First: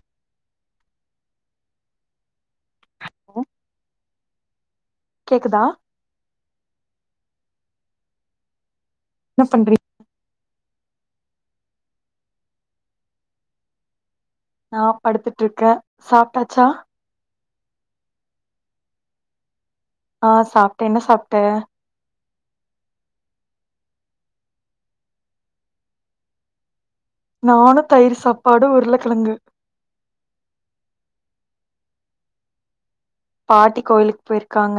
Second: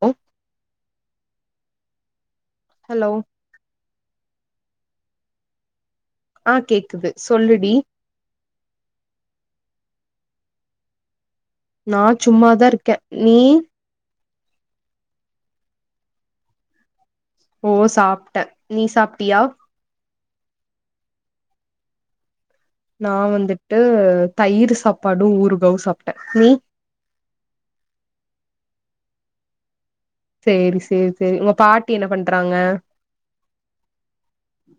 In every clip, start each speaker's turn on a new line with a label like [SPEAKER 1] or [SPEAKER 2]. [SPEAKER 1] அ hello
[SPEAKER 2] கேக்குதா
[SPEAKER 1] ஆ கேக்குது சொல்லுடி
[SPEAKER 2] என்னப் பண்றீங்
[SPEAKER 1] நா சும்மாதா இருக்கே நீ
[SPEAKER 2] நா படுத்துட்டு இருக்கே சாப்டாச்சா
[SPEAKER 1] ஓ சாப்பிட்ட நீ சாப்பிட்டியா
[SPEAKER 2] ஆ சாப்பிட்டே என்ன சாப்பிட்ட
[SPEAKER 1] நா வந்துட்டு தயிர் சாப்பாடு ஊறுகாவு சாப்பிட்டே நீ
[SPEAKER 2] நானு தயிர் சாப்பாடு உருளைக்கெழங்கு
[SPEAKER 1] சேரி சேரி செரி உங்க பாட்டி என்ன பண்றாங்க
[SPEAKER 2] பாட்டி கோயிலுக்கு போயிருக்காங்க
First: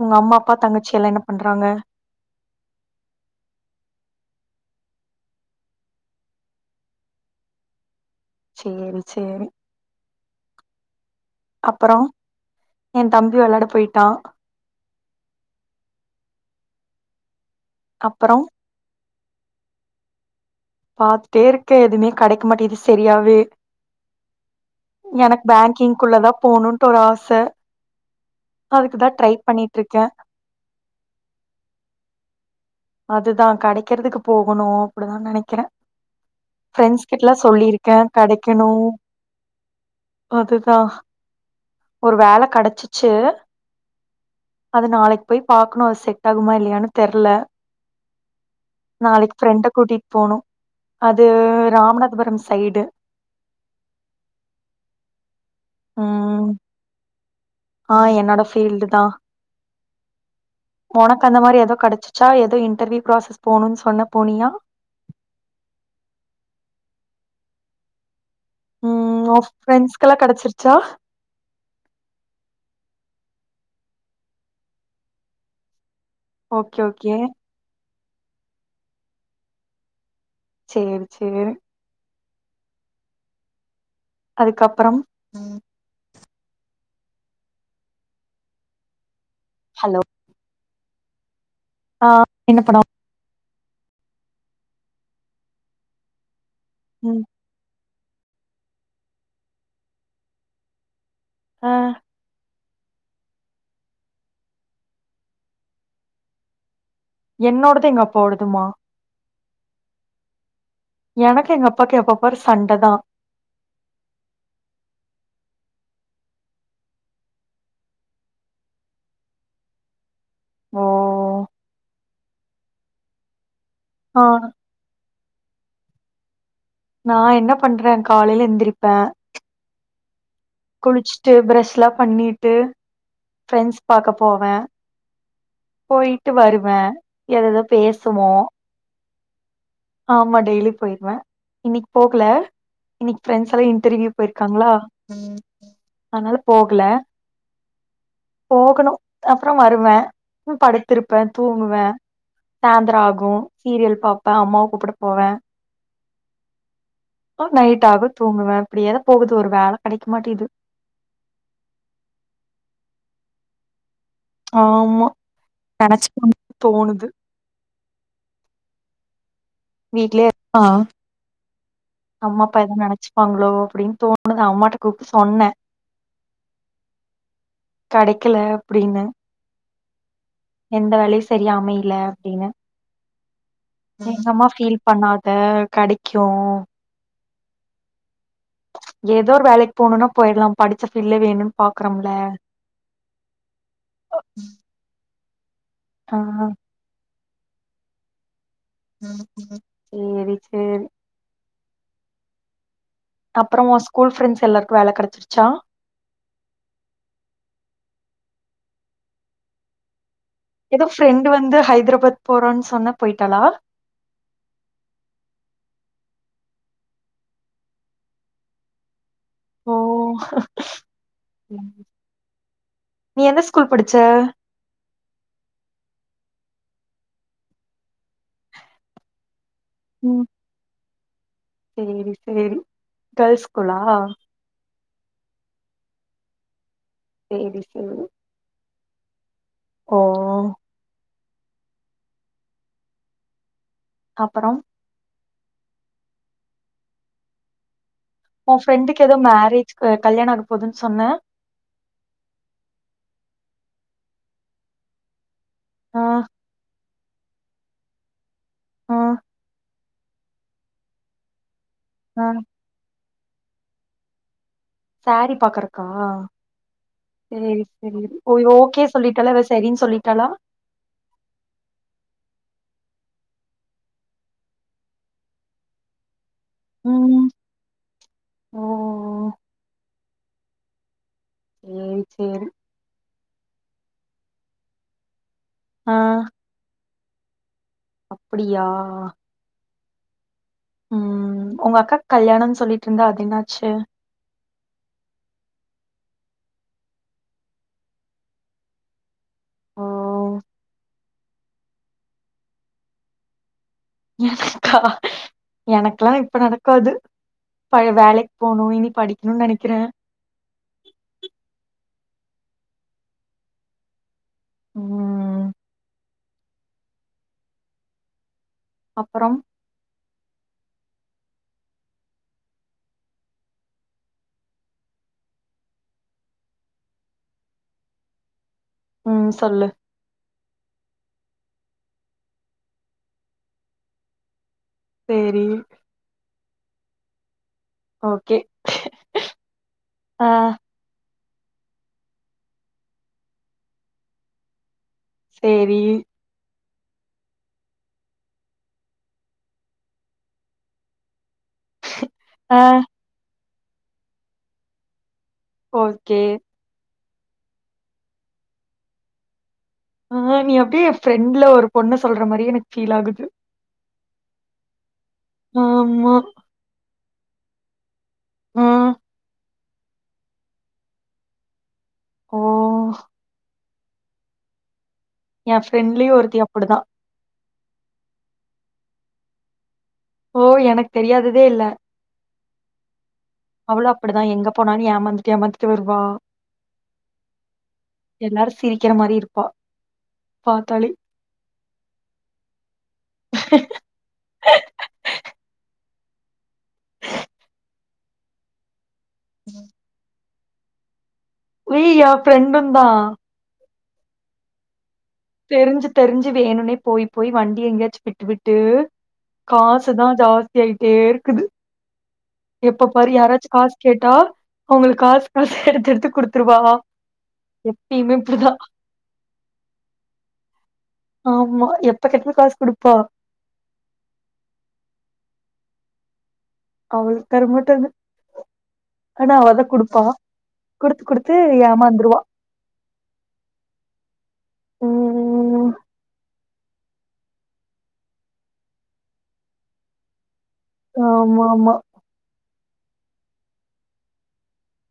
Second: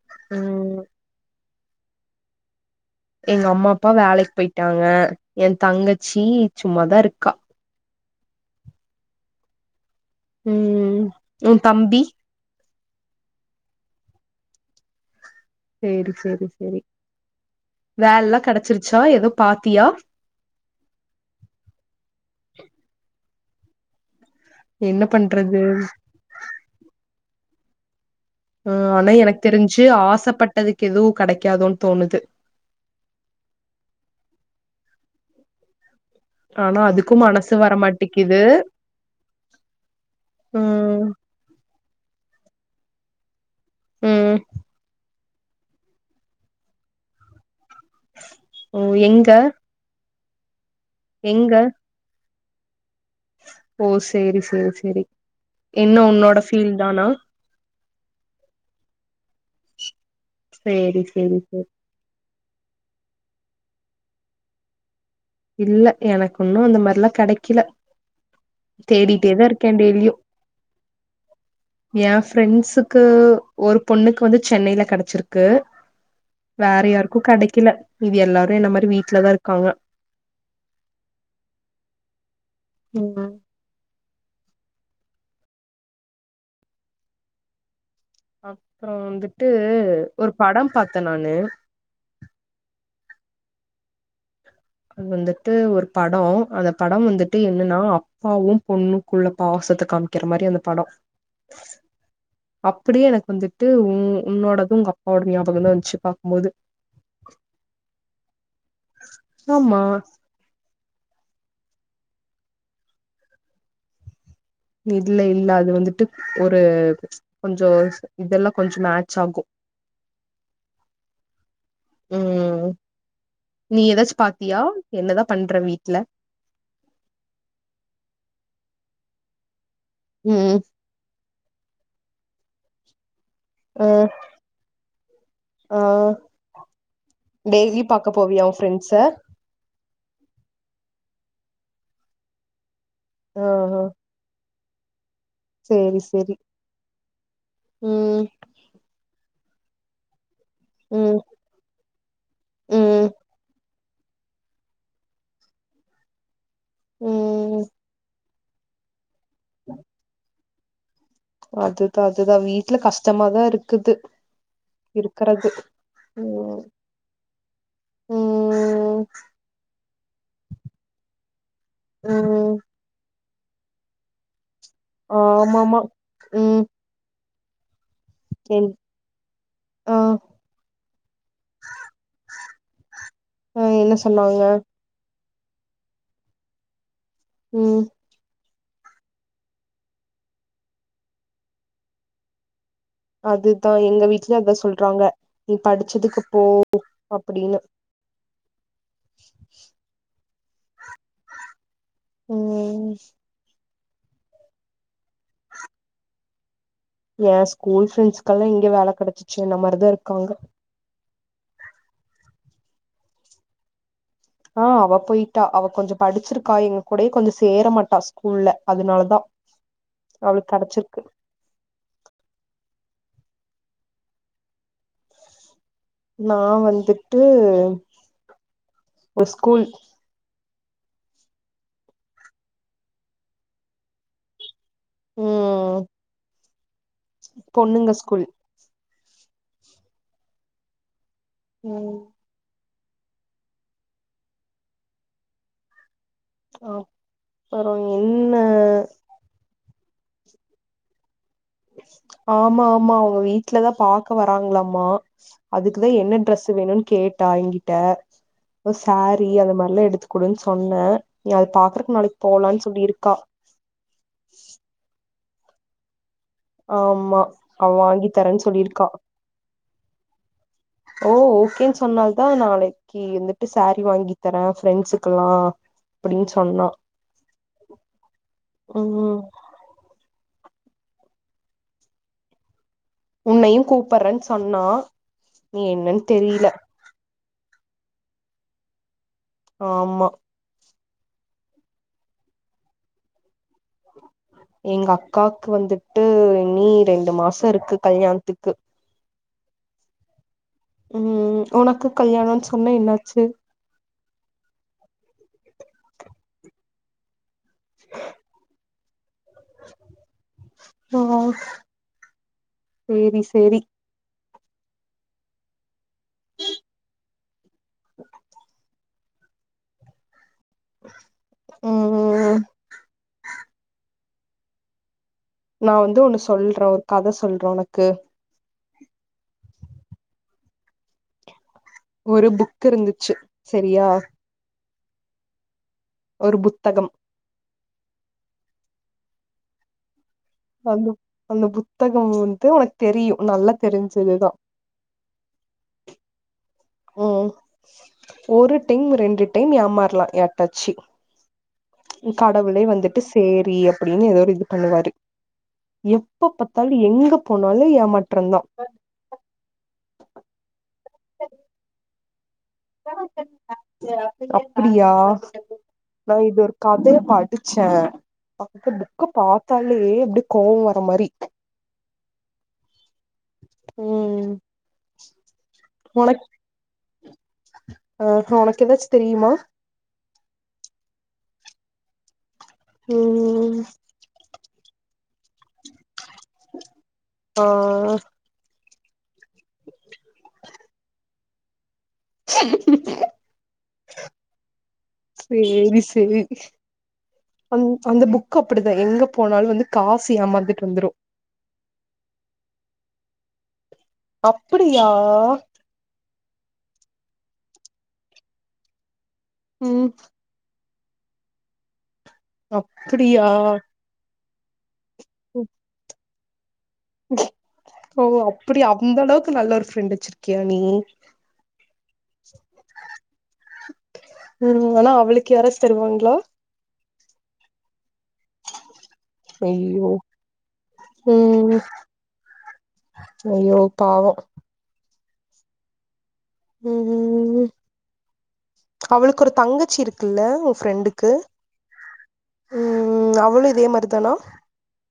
[SPEAKER 2] உங்க அம்மா அப்பா
[SPEAKER 1] ம்
[SPEAKER 2] தங்கச்சியல்லா என்ன பண்றா றாங்க
[SPEAKER 1] எங்க அம்மா அப்பா வேலைக்கு போயிட்டாங்க என் தங்கச்சி சும்மாதா இருக்கா
[SPEAKER 2] சேரி சேரி
[SPEAKER 1] ம் உ
[SPEAKER 2] அப்பறோ
[SPEAKER 1] தம்பி
[SPEAKER 2] எ தம்பி வெளையாட போயிட்டா
[SPEAKER 1] செரி செரி செரி வேல
[SPEAKER 2] அப்பறோ
[SPEAKER 1] எல்லா கெடைச்சிருச்சா ஏதோ பாத்தியா
[SPEAKER 2] பாத்துட்டே இருக்கே எதுவுமே கெடைக்க மாட்டாங்கிது சரியாவே
[SPEAKER 1] என்ன
[SPEAKER 2] எனக்கு
[SPEAKER 1] பண்றது
[SPEAKER 2] பேங்கிங்குள்ளதா போணுன்னு ஒரு ஆசை
[SPEAKER 1] ஆ ஆனா எனக்கு தெரிஞ்சு ஆசைப்பட்டதுக்கு எதுவு கெடைக்காதோன்னு தோணுது
[SPEAKER 2] அதுதா கெடைக்கிறதுக்கு போகணு அப்டிதா நெனைக்கிறே
[SPEAKER 1] ஆனா அதுக்கும்
[SPEAKER 2] ஃப்ரெண்ட்ஸ்கிட்டல்லா
[SPEAKER 1] மனசு
[SPEAKER 2] சொல்லிருக்கே
[SPEAKER 1] வரமாட்டிக்குது
[SPEAKER 2] கெடைக்கணு அதுதா
[SPEAKER 1] ம்
[SPEAKER 2] ஒரு வேள கடைச்சிச்சு
[SPEAKER 1] ம்
[SPEAKER 2] அது நாளைக் போய் பாக்கணு அது செட் ஆகுமா இல்லையானனு தெரல
[SPEAKER 1] ஓ எங்க
[SPEAKER 2] நாளைக்கு ஃபிரண்டு கூட்டிட்டு போணு அது
[SPEAKER 1] எங்க
[SPEAKER 2] ராமநாதபுரம் சைடு
[SPEAKER 1] ஓ சேரி சேரி சேரி என்ன உன்னோட
[SPEAKER 2] ம்
[SPEAKER 1] ஃபீல் தானா
[SPEAKER 2] ஆ என்னோட பீல்டு தா
[SPEAKER 1] சேரி
[SPEAKER 2] உனக்கு
[SPEAKER 1] சேரி
[SPEAKER 2] அந்த மாரி
[SPEAKER 1] சேரி
[SPEAKER 2] ஏதோ கெடைச் சா ஏதோ இன்டர்வியூ ப்ராசஸ் போகணுன்னு சொன்ன போனியா
[SPEAKER 1] இல்ல எனக்கு உன்னு அந்த மாரிலா கெடைக்கல
[SPEAKER 2] ம் உ
[SPEAKER 1] தேடிட்டேதா இருக்கே டெய்லியு
[SPEAKER 2] ஃப்ரெண்ட்ஸ்கெல்லா கெடச்சிருச்சா
[SPEAKER 1] என் ஃப்ரெண்ட்ஸுக்கு ஒரு பொண்ணுக்கு வந்து சென்னையில கெடைச்சிருக்கு
[SPEAKER 2] ஓகே
[SPEAKER 1] வேற
[SPEAKER 2] ஓகே
[SPEAKER 1] யாருக்கு கெடைக்கல இது எல்லாரு என்ன மாரி வீட்டு்லதா இருக்காங்க
[SPEAKER 2] சேரி சேரி
[SPEAKER 1] ம்
[SPEAKER 2] அதுக்கப்பறம் ம்
[SPEAKER 1] அப்பற வந்துட்டு
[SPEAKER 2] ஹலோ
[SPEAKER 1] ஒரு படம் பாத்தே நானு
[SPEAKER 2] ஆ என்னப் படோ
[SPEAKER 1] அது வந்துட்டு ஒரு படோ அந்த படோ
[SPEAKER 2] ம்
[SPEAKER 1] வந்துட்டு என்னன்னா பாவும் பொண்ணு குள்ள பாசத்த காமிக்கிற மாரி அந்த படோ
[SPEAKER 2] அ
[SPEAKER 1] அப்டியே எனக்கு வந்துட்டு உ உன்னோடது உங்க அப்பாவோட ஞாபகோ தா வந்துச்சி பாக்கும்போது
[SPEAKER 2] என்னோடது எங்க அப்பாவோடதுமா
[SPEAKER 1] ஆமா
[SPEAKER 2] எனக்கு எங்க அப்பாக்கு எப்பப்பரு சண்டதா
[SPEAKER 1] இல்ல இல்ல அது வந்துட்டு ஒரு கொஞ்சோ இதெல்லா கொஞ்சோ மேச் ஆகு
[SPEAKER 2] ஓ
[SPEAKER 1] ம் நீ ஏதாச்சி
[SPEAKER 2] ஆ
[SPEAKER 1] பாத்தியா என்னதா பண்ற வீட்ல
[SPEAKER 2] நா என்ன பண்ற காலைல எந்திரிப்ப
[SPEAKER 1] ம் ம்
[SPEAKER 2] டு ப்ரெஷ்லா பண்ணிட்டு ஃரெண்ட்ஸ்
[SPEAKER 1] ஆ
[SPEAKER 2] பாக்க போவ
[SPEAKER 1] ஆ
[SPEAKER 2] போயிட்டு வருவ எதேதோ
[SPEAKER 1] டெய்லி பாக்க
[SPEAKER 2] பேசுவோ
[SPEAKER 1] போவியா உன் ஃப்ரெண்ட்ஸ
[SPEAKER 2] ஆமா டெய்லி போயிருவ இன்னிக் போகல இன்னிக்கு
[SPEAKER 1] ஆ
[SPEAKER 2] ஃரெண்டஸ்ஸெல்லா
[SPEAKER 1] ஆ
[SPEAKER 2] இன்டர்வியூ போயிருக்களா
[SPEAKER 1] சேரி சேரி
[SPEAKER 2] அதனால போகல
[SPEAKER 1] ம்
[SPEAKER 2] போகணு அப்றோ வருவ
[SPEAKER 1] ம்
[SPEAKER 2] படுத்துருப்ப தூங்குவ சாந்ரோ
[SPEAKER 1] ம்
[SPEAKER 2] ஆகு சீரியல் பாப்ப அம்மாவ கூப்புட போவ அ
[SPEAKER 1] ம்
[SPEAKER 2] நைட் ஆக தூங்குவ இப்படியேதா போகுது ஒரு வேல கெடைக்க மாட்டேது
[SPEAKER 1] அதுதா அதுதா வீட்ல கஷ்டமாதாருக்குது
[SPEAKER 2] ஆமா
[SPEAKER 1] இருக்கறது
[SPEAKER 2] நெனச்சு பாக்க
[SPEAKER 1] ம்
[SPEAKER 2] தோணுது
[SPEAKER 1] ம்
[SPEAKER 2] வீட்லியே அ அம்மா
[SPEAKER 1] ம்
[SPEAKER 2] அப்பா எதோ நெனச்சி பாங்ளோ அப்டின் தோணுது அம்மாட்ட கூப்பிட்டு சொன்னேன்
[SPEAKER 1] ஆமாம்மா ம்
[SPEAKER 2] கடைக்கல அப்டின்னு
[SPEAKER 1] அ
[SPEAKER 2] எந்த வேலையு செரியா அமைல அப்டின்னு
[SPEAKER 1] ஆ என்ன
[SPEAKER 2] எங்க
[SPEAKER 1] சொன்னாங்க
[SPEAKER 2] அம்மா ஃபீல் பண்ணாத கெடைக்கு
[SPEAKER 1] ம்
[SPEAKER 2] ஏதோ ஒரு வேலைக்கு போணுன்னா போயிட்லா படிச்ச ஃபீல்ட வேணுன் பாக்குறோம்ல
[SPEAKER 1] அதுதா எங்க வீட்லே அதா சொல்றாங்க நீ
[SPEAKER 2] ஆ
[SPEAKER 1] படிச்சதுக்கு போ அப்டின்னு
[SPEAKER 2] ம் சேரி சேரி
[SPEAKER 1] ம்
[SPEAKER 2] அப்பறோ வோ ஸ்கூல் ஃப்ரெண்ட்ஸ் எல்லாருக்கு வேல கெடச்சிருச்சா
[SPEAKER 1] ஏ ஸ்கூல் பிரரெண்ட்ஸ்கெல்லா எங்க வேல கெடச்சிச்சி என்ன மாரிதாருக்காங்க
[SPEAKER 2] ஏதோ ஃப்ரெண்டு் வந்து ஹைதராபாத் போறன் சொன்ன போயிட்டாளா
[SPEAKER 1] ஆஅவ போயிட்டா அவ கொஞ்சோ படிச்சிருக்கா எங்க கூடயே கொஞ்சோ சேர மாட்டா ஸ்கூல்ல அதனாலதா
[SPEAKER 2] ஓ
[SPEAKER 1] அவளுக்கெடச்சிருக்கு
[SPEAKER 2] ம். நீ எந்த ஸ்கூல் படிச்ச
[SPEAKER 1] நா வந்துட்டு ஒரு ஸ்கூல்
[SPEAKER 2] ம் சேரி சேரி கேர்ள்ஸ் ஸ்கூலா
[SPEAKER 1] ம்
[SPEAKER 2] சேரி
[SPEAKER 1] பொண்ணுங்க
[SPEAKER 2] சேரி
[SPEAKER 1] ஸ்கூல்
[SPEAKER 2] ஓ
[SPEAKER 1] ம்
[SPEAKER 2] அப்பறம்
[SPEAKER 1] ஒ பரவ
[SPEAKER 2] உ ஃப்ரெண்டுக்கு எதோ மேரேஜ் க கல்யாண ஆக போகுதுன் சொன்ன
[SPEAKER 1] ஆமா ஆமா அவுங்க வீட்லதா பாக்க வராங்களாமா அதுக்குதா
[SPEAKER 2] ஆ
[SPEAKER 1] என்ன ட்ரரெஸு வேணுன் கேட்டா எங்கிட்ட ஏ
[SPEAKER 2] ஆ
[SPEAKER 1] சேரீ அந்த மாரிலா எடுத்து குடுன் சொன்ன ந அது பாக்கறக் நாளைக்
[SPEAKER 2] ஆ
[SPEAKER 1] போலான் சொல்லியிருக்கா
[SPEAKER 2] சேரி பாக்கறக்கா
[SPEAKER 1] ஆமா
[SPEAKER 2] செரி
[SPEAKER 1] அவ
[SPEAKER 2] செரி
[SPEAKER 1] வாங்கி
[SPEAKER 2] ஒ
[SPEAKER 1] தரேன்
[SPEAKER 2] இவ ஓகே
[SPEAKER 1] சொல்லிருக்கா
[SPEAKER 2] சொல்லிட்டாலா வெஸ் செரின் சொல்லிட்டாளா
[SPEAKER 1] ஓ ஓகேன் சொன்னால்தா நாளைக்கி வந்துட்டு சேரீ வாங்கி தரே ஃப்ரெண்ட்ஸுக்குல்லா அப்படின் சொன்னா
[SPEAKER 2] ம் ஓ
[SPEAKER 1] ம்
[SPEAKER 2] சேரி சேரி
[SPEAKER 1] உன்னையு கூப்பற்றன் சொன்னா
[SPEAKER 2] ஆ
[SPEAKER 1] என்னன் தெரியில
[SPEAKER 2] அப்படியா
[SPEAKER 1] ஆமா
[SPEAKER 2] ம் உங்கக்காக் கல்யாணம்ன் சொல்லிட்ருந்தா அது என்
[SPEAKER 1] எங்கக்காக் வந்துட் டு இனி ரெண்டு மாசோ இருக்கு கல்யாண்த்துக்கு
[SPEAKER 2] ஓ
[SPEAKER 1] ம் ம் உனக்கு கல்யாணம் சொன்ன இன்னாச்சு
[SPEAKER 2] எனக்குலா இப்ப நடக்காது பழய வேலைக் போனு இனி படிக்கணும்னு நெனைக்கிறே
[SPEAKER 1] ஆ செரி செரி
[SPEAKER 2] ம் அப்பறம்
[SPEAKER 1] ம் ம் ம் நா வந்து ஒன்னு சொல்ற ஒரு கத சொல்ற உனக்கு
[SPEAKER 2] ம் சொல்லு
[SPEAKER 1] ஒரு புக்கிருந்துச்சு செரியா
[SPEAKER 2] செரி
[SPEAKER 1] ஒரு புத்தகம்
[SPEAKER 2] ஓகே ஆ
[SPEAKER 1] அந்த அந்த புத்தகம் வந்து உனக் தெரியு நல்லா தெரிஞ்சதுதா
[SPEAKER 2] செரி
[SPEAKER 1] ம் ம் ஒரு டைம் ரெண்டு டைம் ஏமாற்லா எப்பாச்சி கடவுளே
[SPEAKER 2] ஆ
[SPEAKER 1] வந்துட்டு சேரி அப்படின்னு எதோ ஒரு இது பண்ணுவாரு
[SPEAKER 2] ஓகே.
[SPEAKER 1] எப்பப்பாத்தாலு எங்க போனாலு ஏமாற்றந்தா
[SPEAKER 2] ஆ நீ அப்டியே எ ஃப்ரெண்ட்ல ஒரு பொண்ண சொல்ற மாரி எனக் ஃபீல் ஆகுது
[SPEAKER 1] அப்படியா நா
[SPEAKER 2] ஆமா.
[SPEAKER 1] இது ஒரு கத படிச்ச
[SPEAKER 2] ஆ.
[SPEAKER 1] அந்த புக்க பாத்தாலே அப்டே கோவு வர மாரி
[SPEAKER 2] ஓ
[SPEAKER 1] ம்
[SPEAKER 2] எ ஃப்ரெண்ட்லியு ஒருத்தி அப்படிதா
[SPEAKER 1] அ உனக்கெதாச் தெரியுமா
[SPEAKER 2] ஓ எனக் தெரியாததே இல்ல
[SPEAKER 1] ம்
[SPEAKER 2] அவளு அப்படிதா எங்க போனாலு ஏமாந்துட்டு ஏமாந்துட்டு வருவா
[SPEAKER 1] ஆ
[SPEAKER 2] எல்லாரு சிரிக்கிற மாரி இருப்பா பாத்தாலே
[SPEAKER 1] சேரி சேரி அந் அந்த புக்கு அப்படிதா எங்க போனால் வந்து காசு ஏமரந்துட்டு வந்துரு
[SPEAKER 2] விய் ஃப்ரெண்டுந்தா
[SPEAKER 1] அப்படியா
[SPEAKER 2] தெரிஞ்சு தெரிஞ்சு வேணுனே போய் போய் வண்டி எங்கயாச்சு விட்டு விட்டு
[SPEAKER 1] ம்
[SPEAKER 2] காசு தா ஜாஸ்தியயிட்டே இருக்குது எப்ப பாரு
[SPEAKER 1] அப்படியா
[SPEAKER 2] யாராச்சு காசு கேட்டா அவங்களுக்கு காசு காசு எடுத்து எடுத்து குடுத்துருவா
[SPEAKER 1] ஓ
[SPEAKER 2] எப்பயுமே இப்படிதான்.
[SPEAKER 1] அப்டி அந்த அளவுக்கு நல்ல ஒரு ஃப்ரெண்ட் வச்சிருக்கியா நீ
[SPEAKER 2] இப்ப கேட்டாலு காசு குடுப்பா
[SPEAKER 1] ம் ஆனா அவளுக்கு யாராச்சு தருவாங்களா
[SPEAKER 2] அவளுகு தரமாட்டாங்க ஆனா அவதா
[SPEAKER 1] ஐயோ
[SPEAKER 2] குடுப்பா குடுத்து குடுத்து ஏமாந்துருவா
[SPEAKER 1] ஐய்யோ பாவோ
[SPEAKER 2] ம் ம்
[SPEAKER 1] ம் ம் அவளுக்கு ஒரு தங்கச்சி இருக்குல்ல ஃப்ரெண்டுக்கு
[SPEAKER 2] ஆமா ஆமா
[SPEAKER 1] ம் ம் அவளு இதே மாதிரி தானா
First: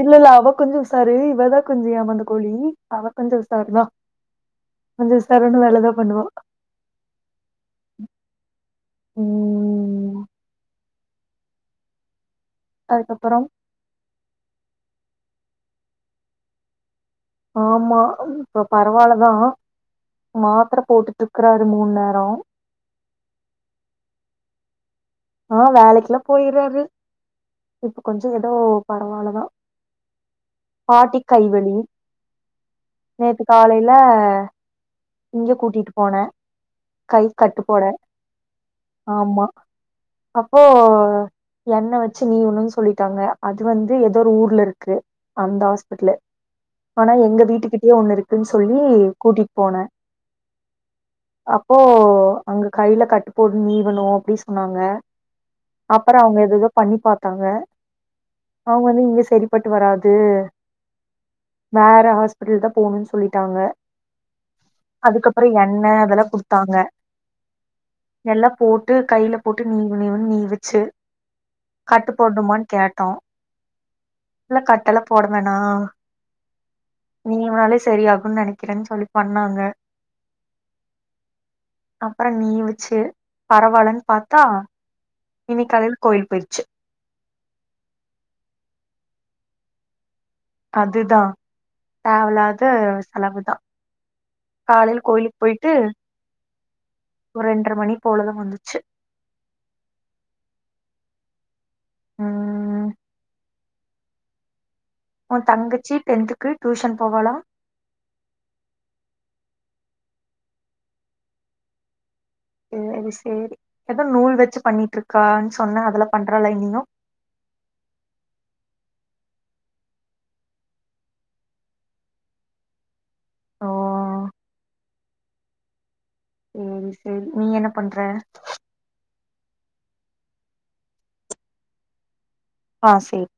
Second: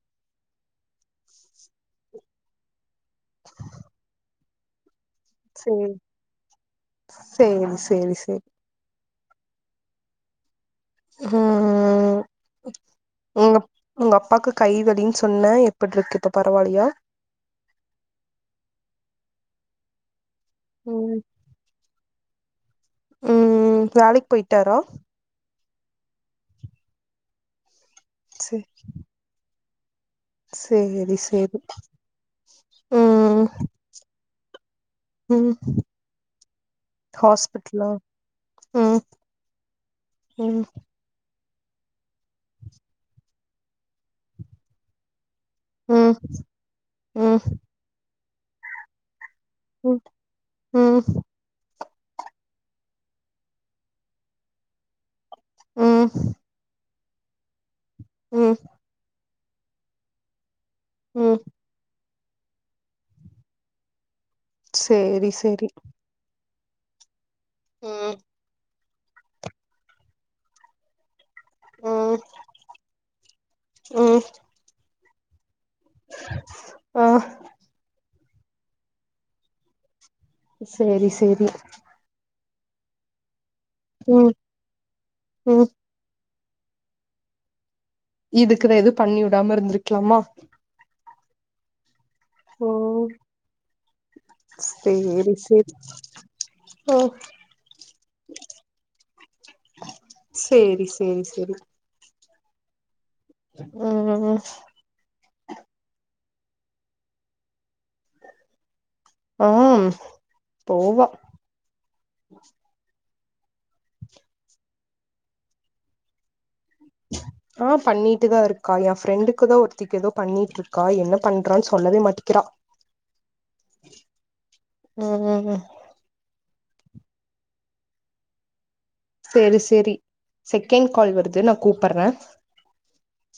[SPEAKER 2] இல்ல இல்ல அவ கொஞ்சோ செரி இவதா கொஞ்சோ ஏமாந்த கோழி அவ கொஞ்சோ உசார்தா கொஞ்சோ உசாரனா வேலதா
[SPEAKER 1] சேரி
[SPEAKER 2] பண்ணுவா
[SPEAKER 1] சேரி சேரி சேரி
[SPEAKER 2] ம் ம் ம்
[SPEAKER 1] ம் ம்
[SPEAKER 2] அதுக்கப்புறம்
[SPEAKER 1] உங்க உங்க அப்பாக்கு கைவலின்னு சொன்ன எப்டி இருக்கு இப்ப பரவா இல்லையா
[SPEAKER 2] ஆமா இப்ப பரவாலதா மாத்தர போட்டுட்டு இருக்குறாரு மூணு நேரோ
[SPEAKER 1] ம்ம்ம் வேலைக்கு போயிட்டாரா
[SPEAKER 2] ஆஹ் வேலைக்கெல்லா போய்ர்றாரு இப்ப கொஞ்சோ ஏதோ
[SPEAKER 1] சே
[SPEAKER 2] பரவால்லதா
[SPEAKER 1] சேரி
[SPEAKER 2] பாட்டிக்
[SPEAKER 1] சேரி
[SPEAKER 2] கைவலி நேத்து
[SPEAKER 1] ம்
[SPEAKER 2] காலையில
[SPEAKER 1] ம்
[SPEAKER 2] இங்க கூட்டிட்டு போனே கை கட்டு போட
[SPEAKER 1] ஹாஸ்பிட்டலா ம்
[SPEAKER 2] ஆமா அப்போ
[SPEAKER 1] ம்
[SPEAKER 2] எண்ண வச்சு நீவுனு சொல்லிட்டாங்க அது வந்து ஏதோ ஒரு ஊர்ல இருக்கு அந்த ஹாஸ்பிட்லு
[SPEAKER 1] ம்
[SPEAKER 2] ஆனா
[SPEAKER 1] ம்
[SPEAKER 2] எங்க வீட்டுக்கிட்டயே ஒண்ணு இருக்குன்னு சொல்லி கூட்டிட்டு போ
[SPEAKER 1] ம் ம்
[SPEAKER 2] அப்போ அங்க கையில கட்டு போடு நீவணு அப்டி சொன்னாங்க
[SPEAKER 1] ம்
[SPEAKER 2] அப்றோ அவங்க ஏதோ பண்ணி பாத்தாங்க
[SPEAKER 1] ம்
[SPEAKER 2] அவங்க வந்து இங்க செரி ப்பட்டு வராது
[SPEAKER 1] ம்
[SPEAKER 2] வேற ஹாஸ்பிட்டல் தா போணு சொல்லிட்டாங்க
[SPEAKER 1] சேரி
[SPEAKER 2] அதுக்கப்றோ
[SPEAKER 1] சேரி
[SPEAKER 2] எண்ண அதெல்லா குடுத் தாங்க
[SPEAKER 1] ம்
[SPEAKER 2] நல்லா போட்டு கையில போட்டு நீவு நீவுன்னு நீவுச்சு கட்டு
[SPEAKER 1] ம்
[SPEAKER 2] போடம்மானு கேட்டோ
[SPEAKER 1] ம்
[SPEAKER 2] இல்ல கட்ட எல்லா போட வே ஆ
[SPEAKER 1] ஆ
[SPEAKER 2] நீவுனாலே சரியாகுமன்னு நெனைக்கிறே சொல்லி பண்ணாங்க
[SPEAKER 1] செரி செரி
[SPEAKER 2] அப்புறோ நீவுச்சு பரவாலன்னு பாத்தா
[SPEAKER 1] ம்
[SPEAKER 2] இன்னைக்கு காலையில கோயில் போயிருச்சு
[SPEAKER 1] இதுக்குத எது பண்ணி விடாம இருந்திருக்கலாமா
[SPEAKER 2] தேவலாது
[SPEAKER 1] ம்
[SPEAKER 2] செலவுதா காலையில
[SPEAKER 1] சேரி
[SPEAKER 2] கோயிலுக்கு போய்ட்டு
[SPEAKER 1] சேரி ஓ
[SPEAKER 2] ஒரு ரென்ற மணி போலதா வந்துச்சு
[SPEAKER 1] சேரி சேரி செரி
[SPEAKER 2] ம்ம்ம்
[SPEAKER 1] ம்ம்ம் ஹூ
[SPEAKER 2] ஓ தங்கச்சி டென்த்துக்கு டியூஷன் போவாலா
[SPEAKER 1] ம்ம் போவ
[SPEAKER 2] சேரி சேரி ஏதோ நூல் வச்சு பண்ணிட்டு இருக்கான்னு சொன்ன அதலா பண்றலா இன்னியு [inaudible]
[SPEAKER 1] ஆஹ் பண்ணிட்டுதா இருக்கா எ ஃப்ரெண்டுக்குதா ஒருத்தக்கு ஏதோ பண்ணிட்டு இருக்கா என்ன பண்றான்னு சொல்லவே மாட்டேிக்கிறா
[SPEAKER 2] ஹ்
[SPEAKER 1] ம் ம் ம்
[SPEAKER 2] ம் செரி நீ என்ன பண்ற
[SPEAKER 1] செரி செரி செகண்ட் கால் வருது நான் கூப்பிடுற
[SPEAKER 2] ஆ செர்